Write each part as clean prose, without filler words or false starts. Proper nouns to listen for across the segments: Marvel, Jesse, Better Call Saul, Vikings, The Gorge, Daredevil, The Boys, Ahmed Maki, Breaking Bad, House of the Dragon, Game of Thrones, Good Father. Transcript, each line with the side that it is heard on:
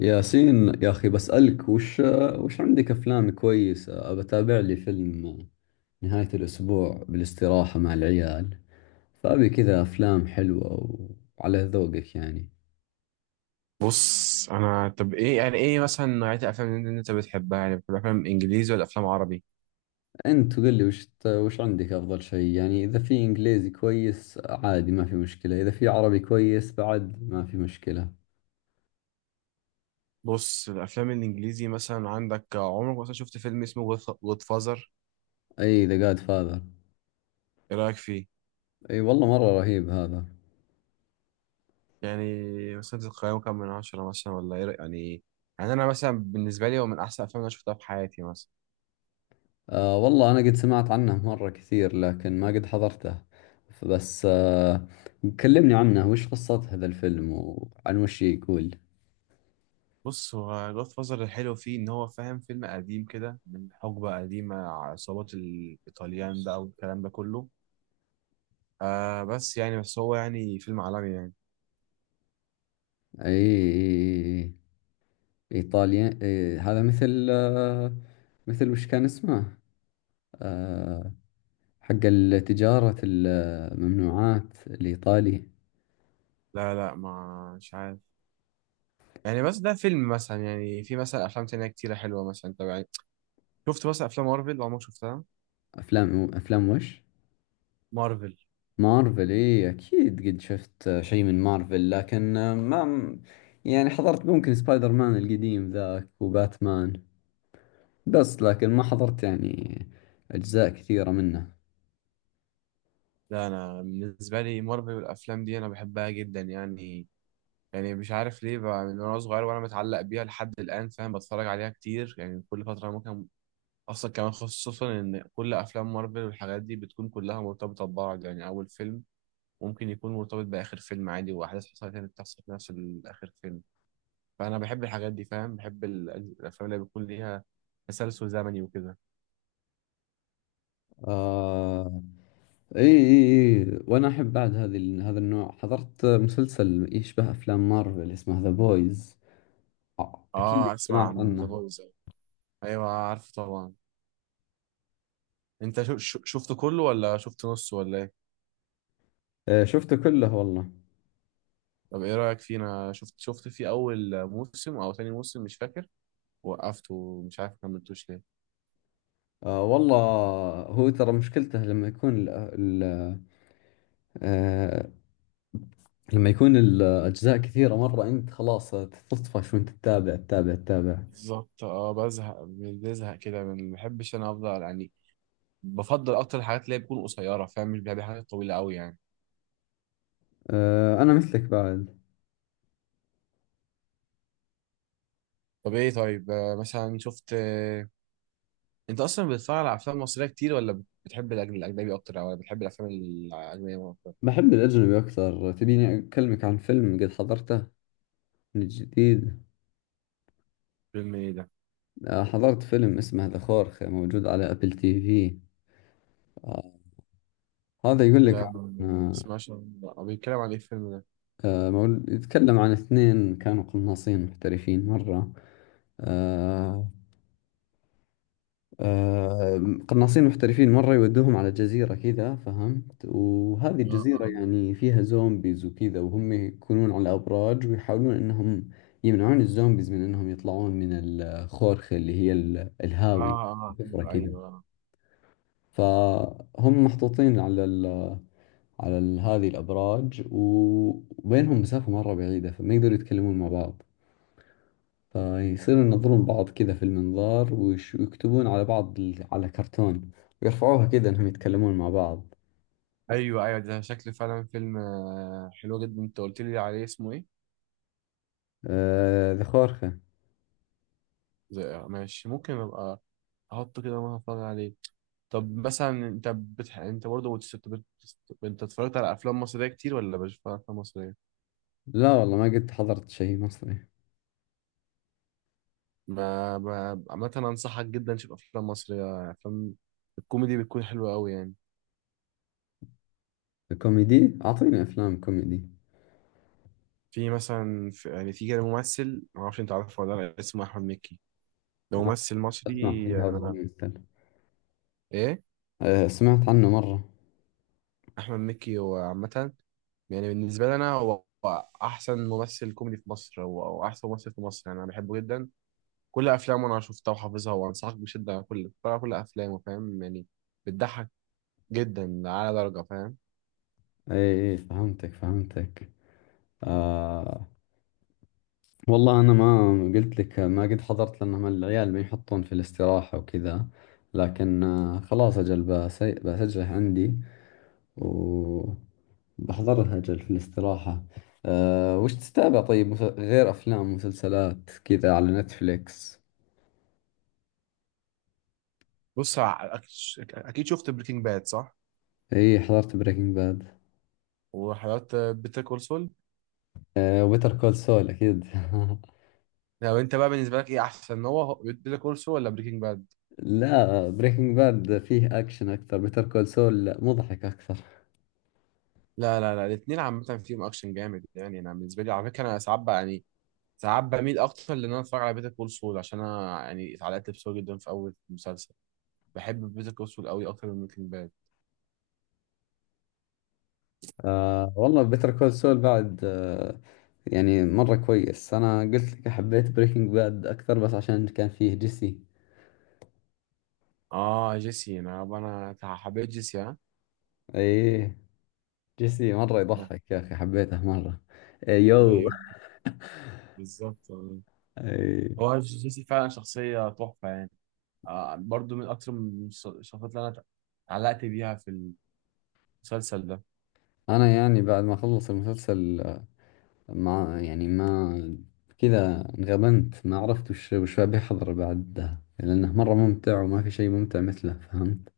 left: ياسين يا أخي، بسألك وش عندك أفلام كويسة؟ أبى أتابع لي فيلم نهاية الأسبوع بالاستراحة مع العيال، فأبي كذا أفلام حلوة وعلى ذوقك يعني.
right: بص، انا طب، ايه مثلا نوعية الافلام اللي انت بتحبها؟ يعني بتحب افلام انجليزي ولا افلام عربي؟
left: أنت قل لي وش عندك أفضل شيء، يعني إذا في إنجليزي كويس عادي ما في مشكلة، إذا في عربي كويس بعد ما في مشكلة.
right: بص، الافلام الانجليزي مثلا، عندك عمرك مثلا شفت فيلم اسمه جود فازر؟
left: أي ذا جاد فاذر.
right: ايه رايك فيه؟
left: أي والله، مرة رهيب هذا.
right: يعني مثلا تقييمه كام من 10 مثلا، ولا ايه يعني. يعني انا مثلا بالنسبة لي، هو من احسن الافلام اللي انا شفتها في حياتي مثلا.
left: آه والله، أنا قد سمعت عنه مرة كثير، لكن ما قد حضرته. بس. كلمني عنه، وش قصته هذا الفيلم وعن وش يقول؟
right: بص، هو جود فازر الحلو فيه ان هو، فاهم، فيلم قديم كده من حقبة قديمة، عصابات الايطاليان بقى والكلام ده كله. آه، بس هو يعني فيلم عالمي يعني.
left: أي أي. إيطاليا، أي هذا مثل وش كان اسمه، آه حق التجارة الممنوعات الإيطالي.
right: لا، لا، ما مش عارف. يعني بس ده فيلم، مثلا يعني في مثلا افلام تانية كتيرة حلوة، مثلا انت يعني شفت مثلا افلام مارفل؟ عمرك شفتها؟
left: أفلام وش؟
right: مارفل.
left: مارفل، ايه اكيد قد شفت شيء من مارفل، لكن ما يعني حضرت. ممكن سبايدر مان القديم ذاك وباتمان، بس لكن ما حضرت يعني اجزاء كثيرة منه.
right: لا، انا بالنسبة لي مارفل والافلام دي انا بحبها جدا يعني. يعني مش عارف ليه بقى، من وانا صغير وانا متعلق بيها لحد الان، فاهم؟ بتفرج عليها كتير يعني، كل فترة ممكن. اصلا كمان، خصوصا ان كل افلام مارفل والحاجات دي بتكون كلها مرتبطة ببعض، يعني اول فيلم ممكن يكون مرتبط باخر فيلم عادي، واحداث حصلت هنا بتحصل في نفس الاخر فيلم. فانا بحب الحاجات دي فاهم، بحب الافلام اللي بيكون ليها تسلسل زمني وكده.
left: آه. اي اي اي، وانا احب بعد هذا النوع. حضرت مسلسل يشبه افلام مارفل اسمه ذا بويز، اكيد
right: اه، اسمع
left: سمعت
right: عن ذا
left: عنه.
right: بويز. ايوه، عارف طبعا. انت شفته كله ولا شفت نصه ولا ايه؟
left: آه، شفته كله والله.
right: طب ايه رايك فيه؟ انا شفت فيه اول موسم او تاني موسم مش فاكر. وقفته، مش عارف كملتوش ليه.
left: آه والله، هو ترى مشكلته لما يكون ال- آه، لما يكون الأجزاء كثيرة مرة، أنت خلاص تطفش وأنت تتابع تتابع تتابع.
right: بالظبط، اه، بزهق بزهق كده، ما بحبش انا، افضل يعني. بفضل اكتر الحاجات اللي هي بتكون قصيره فاهم، مش بحب الحاجات الطويله قوي يعني.
left: أه، أنا مثلك بعد.
right: طب ايه طيب، مثلا شفت، انت اصلا بتتفرج على افلام مصريه كتير، ولا بتحب الاجنبي اكتر، او بتحب الافلام الاجنبيه اكتر؟
left: بحب الأجنبي أكثر. تبيني أكلمك عن فيلم قد حضرته من الجديد؟
right: فيلم ايه ده؟
left: أه، حضرت فيلم اسمه ذا خورخة، موجود على أبل تي في. أه. هذا يقول لك
right: لا،
left: عن
right: ما
left: أه
right: بسمعش، لا. هو بيتكلم عن ايه الفيلم ده؟
left: يتكلم عن اثنين كانوا قناصين محترفين مرة. أه. آه، قناصين محترفين مرة، يودوهم على جزيرة كذا فهمت، وهذه
right: اه،
left: الجزيرة
right: اه،
left: يعني فيها زومبيز وكذا، وهم يكونون على أبراج ويحاولون أنهم يمنعون الزومبيز من أنهم يطلعون من الخورخة اللي هي ال-
right: اه،
left: الهاوية
right: اه. آه،
left: الحفرة
right: ايوه،
left: كذا.
right: ايوه، آه.
left: فهم محطوطين على هذه الأبراج، و- وبينهم مسافة مرة بعيدة، فما يقدروا يتكلمون مع بعض، فيصيروا ينظرون بعض كذا في المنظار، ويكتبون على بعض على كرتون ويرفعوها كذا، انهم يتكلمون مع بعض.
right: ايوه، ايوه، ده شكل فعلا فيلم حلو جدا. انت قلت لي عليه اسمه ايه؟
left: آه، ذا خورخة.
right: ماشي، ممكن ابقى احطه كده وانا هتفرج عليه. طب مثلا، انت بتح... انت برضه بتست... بت... انت اتفرجت على افلام مصريه كتير ولا مش بتتفرج على افلام مصريه؟
left: لا والله، ما قد حضرت شيء مصري.
right: ب- عامة، أنصحك جدا تشوف أفلام مصرية، أفلام الكوميدي بتكون حلوة أوي يعني.
left: كوميدي، أعطيني أفلام كوميدي.
right: في مثلا في يعني في كده ممثل، معرفش أنت عارفه ولا لأ، اسمه أحمد مكي. ده
left: آه،
right: ممثل
left: أسمع في
right: مصري.
left: هذا
right: أنا
left: الممثل.
right: إيه
left: آه، سمعت عنه مرة.
right: أحمد مكي هو عامة، يعني بالنسبة لي أنا هو أحسن ممثل كوميدي في مصر، هو أحسن ممثل في مصر يعني، أنا بحبه جدا. كل أفلامه أنا شفتها وحافظها، وأنصحك بشدة على كل اتفرج على كل أفلامه فاهم يعني. بتضحك جدا على درجة فاهم.
left: أي أي، فهمتك فهمتك. آه والله، أنا ما قلت لك ما قد حضرت لأنهم العيال ما يحطون في الاستراحة وكذا، لكن خلاص أجل بسجله عندي، وبحضرها أجل في الاستراحة. أه، وش تتابع طيب غير أفلام ومسلسلات كذا على نتفليكس؟
right: بص، أكيد شفت بريكنج باد، صح؟
left: إي، حضرت بريكنج باد.
right: وحضرت بيتر كول سول.
left: أه، وبيتر كول سول أكيد
right: لو انت بقى بالنسبه لك ايه احسن، هو بيتر كول سول ولا بريكنج باد؟
left: لا، بريكنج باد فيه أكشن أكثر، بيتر كول سول مضحك أكثر.
right: لا، لا، لا، الاثنين عامه فيهم اكشن جامد يعني، انا بالنسبه لي على فكره انا ساعات بقى يعني، ساعات بميل اكتر، لان انا اتفرج على بيتر كول سول عشان انا يعني اتعلقت بسول جدا في اول مسلسل. بحب بيتر كول سول قوي اكتر من بريكنج باد.
left: أه والله، بيتر كول سول بعد. يعني مرة كويس، أنا قلت لك حبيت بريكنج باد أكثر بس عشان كان فيه جيسي.
right: اه، جيسي، انا حبيت جيسي، ها.
left: إيه، جيسي مرة يضحك يا أخي، حبيته مرة. إيه، يو.
right: ايوه، بالظبط، آه.
left: إيه.
right: هو جيسي فعلا شخصيه تحفه يعني. آه، برضو اكتر من الشخصيات اللي انا اتعلقت بيها في المسلسل ده.
left: انا يعني بعد ما خلص المسلسل، ما يعني ما كذا انغبنت، ما عرفت وش أبي أحضر بعدها، لأنه مرة ممتع وما في شيء ممتع مثله فهمت.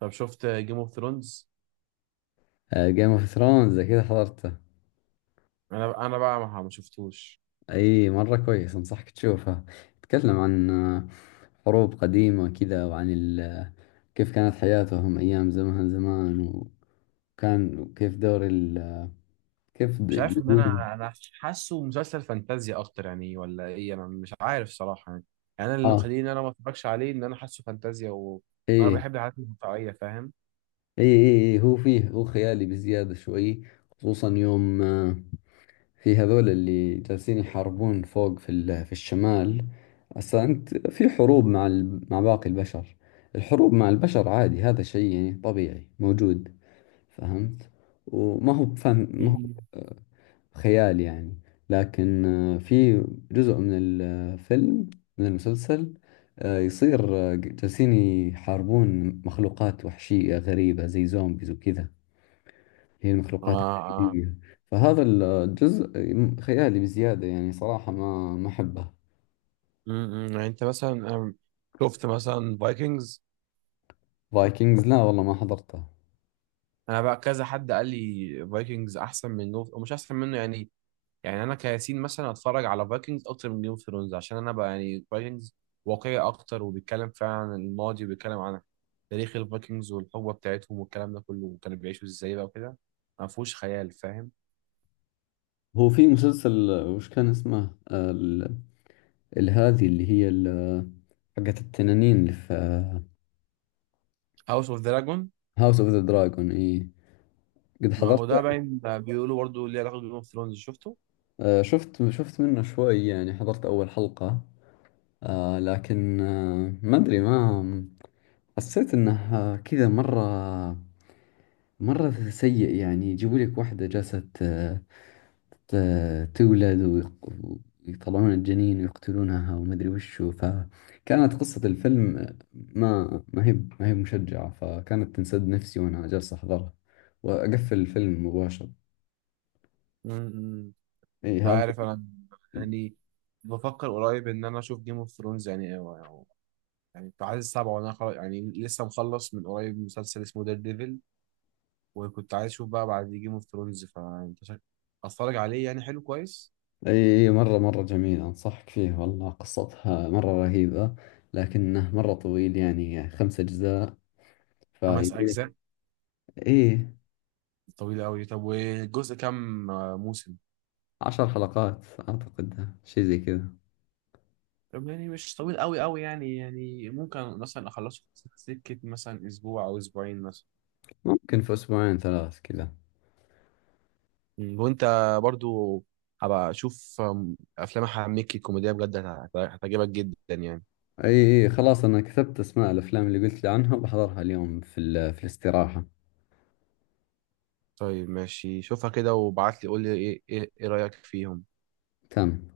right: طب شفت جيم اوف ثرونز؟
left: جيم اوف ثرونز زي كذا حضرته.
right: انا بقى ما شفتوش.
left: أي، مرة كويس، أنصحك تشوفه. يتكلم عن حروب قديمة كذا، وعن كيف كانت حياتهم أيام زمان زمان، وكيف دور كيف
right: مش عارف ان
left: يقولون.
right: انا حاسه مسلسل فانتازيا اكتر يعني ولا ايه، انا مش عارف صراحه يعني. يعني انا اللي
left: اه،
right: مخليني ان انا ما اتفرجش عليه، ان انا حاسه فانتازيا، وانا
left: ايه،
right: بحب الحاجات الواقعيه فاهم.
left: اي اي اي، هو فيه هو خيالي بزيادة شوي. خصوصا يوم في هذول اللي جالسين يحاربون فوق في الشمال. هسا انت في حروب مع باقي البشر. الحروب مع البشر عادي، هذا شيء يعني طبيعي موجود فهمت، وما هو بفن، ما هو
right: مم.
left: خيال يعني. لكن في جزء من الفيلم، من المسلسل، يصير جالسين يحاربون مخلوقات وحشية غريبة زي زومبيز وكذا، هي
right: اه،
left: المخلوقات
right: اه.
left: الحقيقية. فهذا الجزء خيالي بزيادة يعني، صراحة ما أحبه.
right: يعني انت مثلا شفت مثلا فايكنجز؟
left: فايكنجز، لا والله ما حضرته.
right: انا بقى كذا، حد قال لي فايكنجز احسن من جوف او مش احسن منه يعني. يعني انا كياسين مثلا اتفرج على فايكنجز اكتر من جيم اوف ثرونز، عشان انا بقى يعني فايكنجز واقعي اكتر، وبيتكلم فعلا عن الماضي، وبيتكلم عن تاريخ الفايكنجز والحقبه بتاعتهم والكلام ده كله، وكانوا بيعيشوا ازاي بقى وكده، ما فيهوش خيال فاهم.
left: هو في مسلسل وش كان اسمه، هذه اللي هي حقت التنانين اللي في.
right: هاوس اوف دراجون.
left: هاوس اوف ذا دراجون، اي قد
right: ما هو
left: حضرته.
right: ده باين، ده بيقولوا برضه ليه علاقه بجيم اوف ثرونز، شفته؟
left: شفت منه شوي يعني، حضرت أول حلقة. لكن ما أدري، ما حسيت إنه كذا مرة، مرة سيء يعني. يجيبوا لك واحدة جالسة تولد، ويطلعون الجنين ويقتلونها، وما ادري وشو فكانت قصة الفيلم. ما هي مشجعة، فكانت تنسد نفسي وانا جالس احضرها، واقفل الفيلم مباشر.
right: امم
left: اي،
right: مش
left: هذا.
right: عارف انا، يعني بفكر قريب ان انا اشوف جيم اوف ثرونز يعني. يعني في عايز السبعه وانا يعني لسه مخلص من قريب مسلسل اسمه دير ديفل، وكنت عايز اشوف بقى بعد جيم اوف ثرونز، فانت اتفرج عليه يعني حلو كويس.
left: اي، مرة مرة جميل، انصحك فيه والله قصتها مرة رهيبة، لكنه مرة طويل، يعني 5 اجزاء
right: 5 اجزاء؟
left: فيبيلك. اي،
right: طويل قوي، طب والجزء كام موسم؟
left: 10 حلقات اعتقد، شيء زي كذا.
right: طب يعني مش طويل قوي قوي، يعني ممكن مثلا اخلصه في سكة مثلا اسبوع او اسبوعين مثلا.
left: ممكن في اسبوعين ثلاث كذا.
right: مم. وانت برضو هبقى اشوف افلام حميكي كوميديا بجد هتعجبك جدا يعني.
left: اي إي، خلاص انا كتبت اسماء الافلام اللي قلت لي عنها، بحضرها اليوم في الاستراحة.
right: طيب ماشي، شوفها كده وبعت لي قول لي ايه ايه إيه رأيك فيهم؟
left: تمام.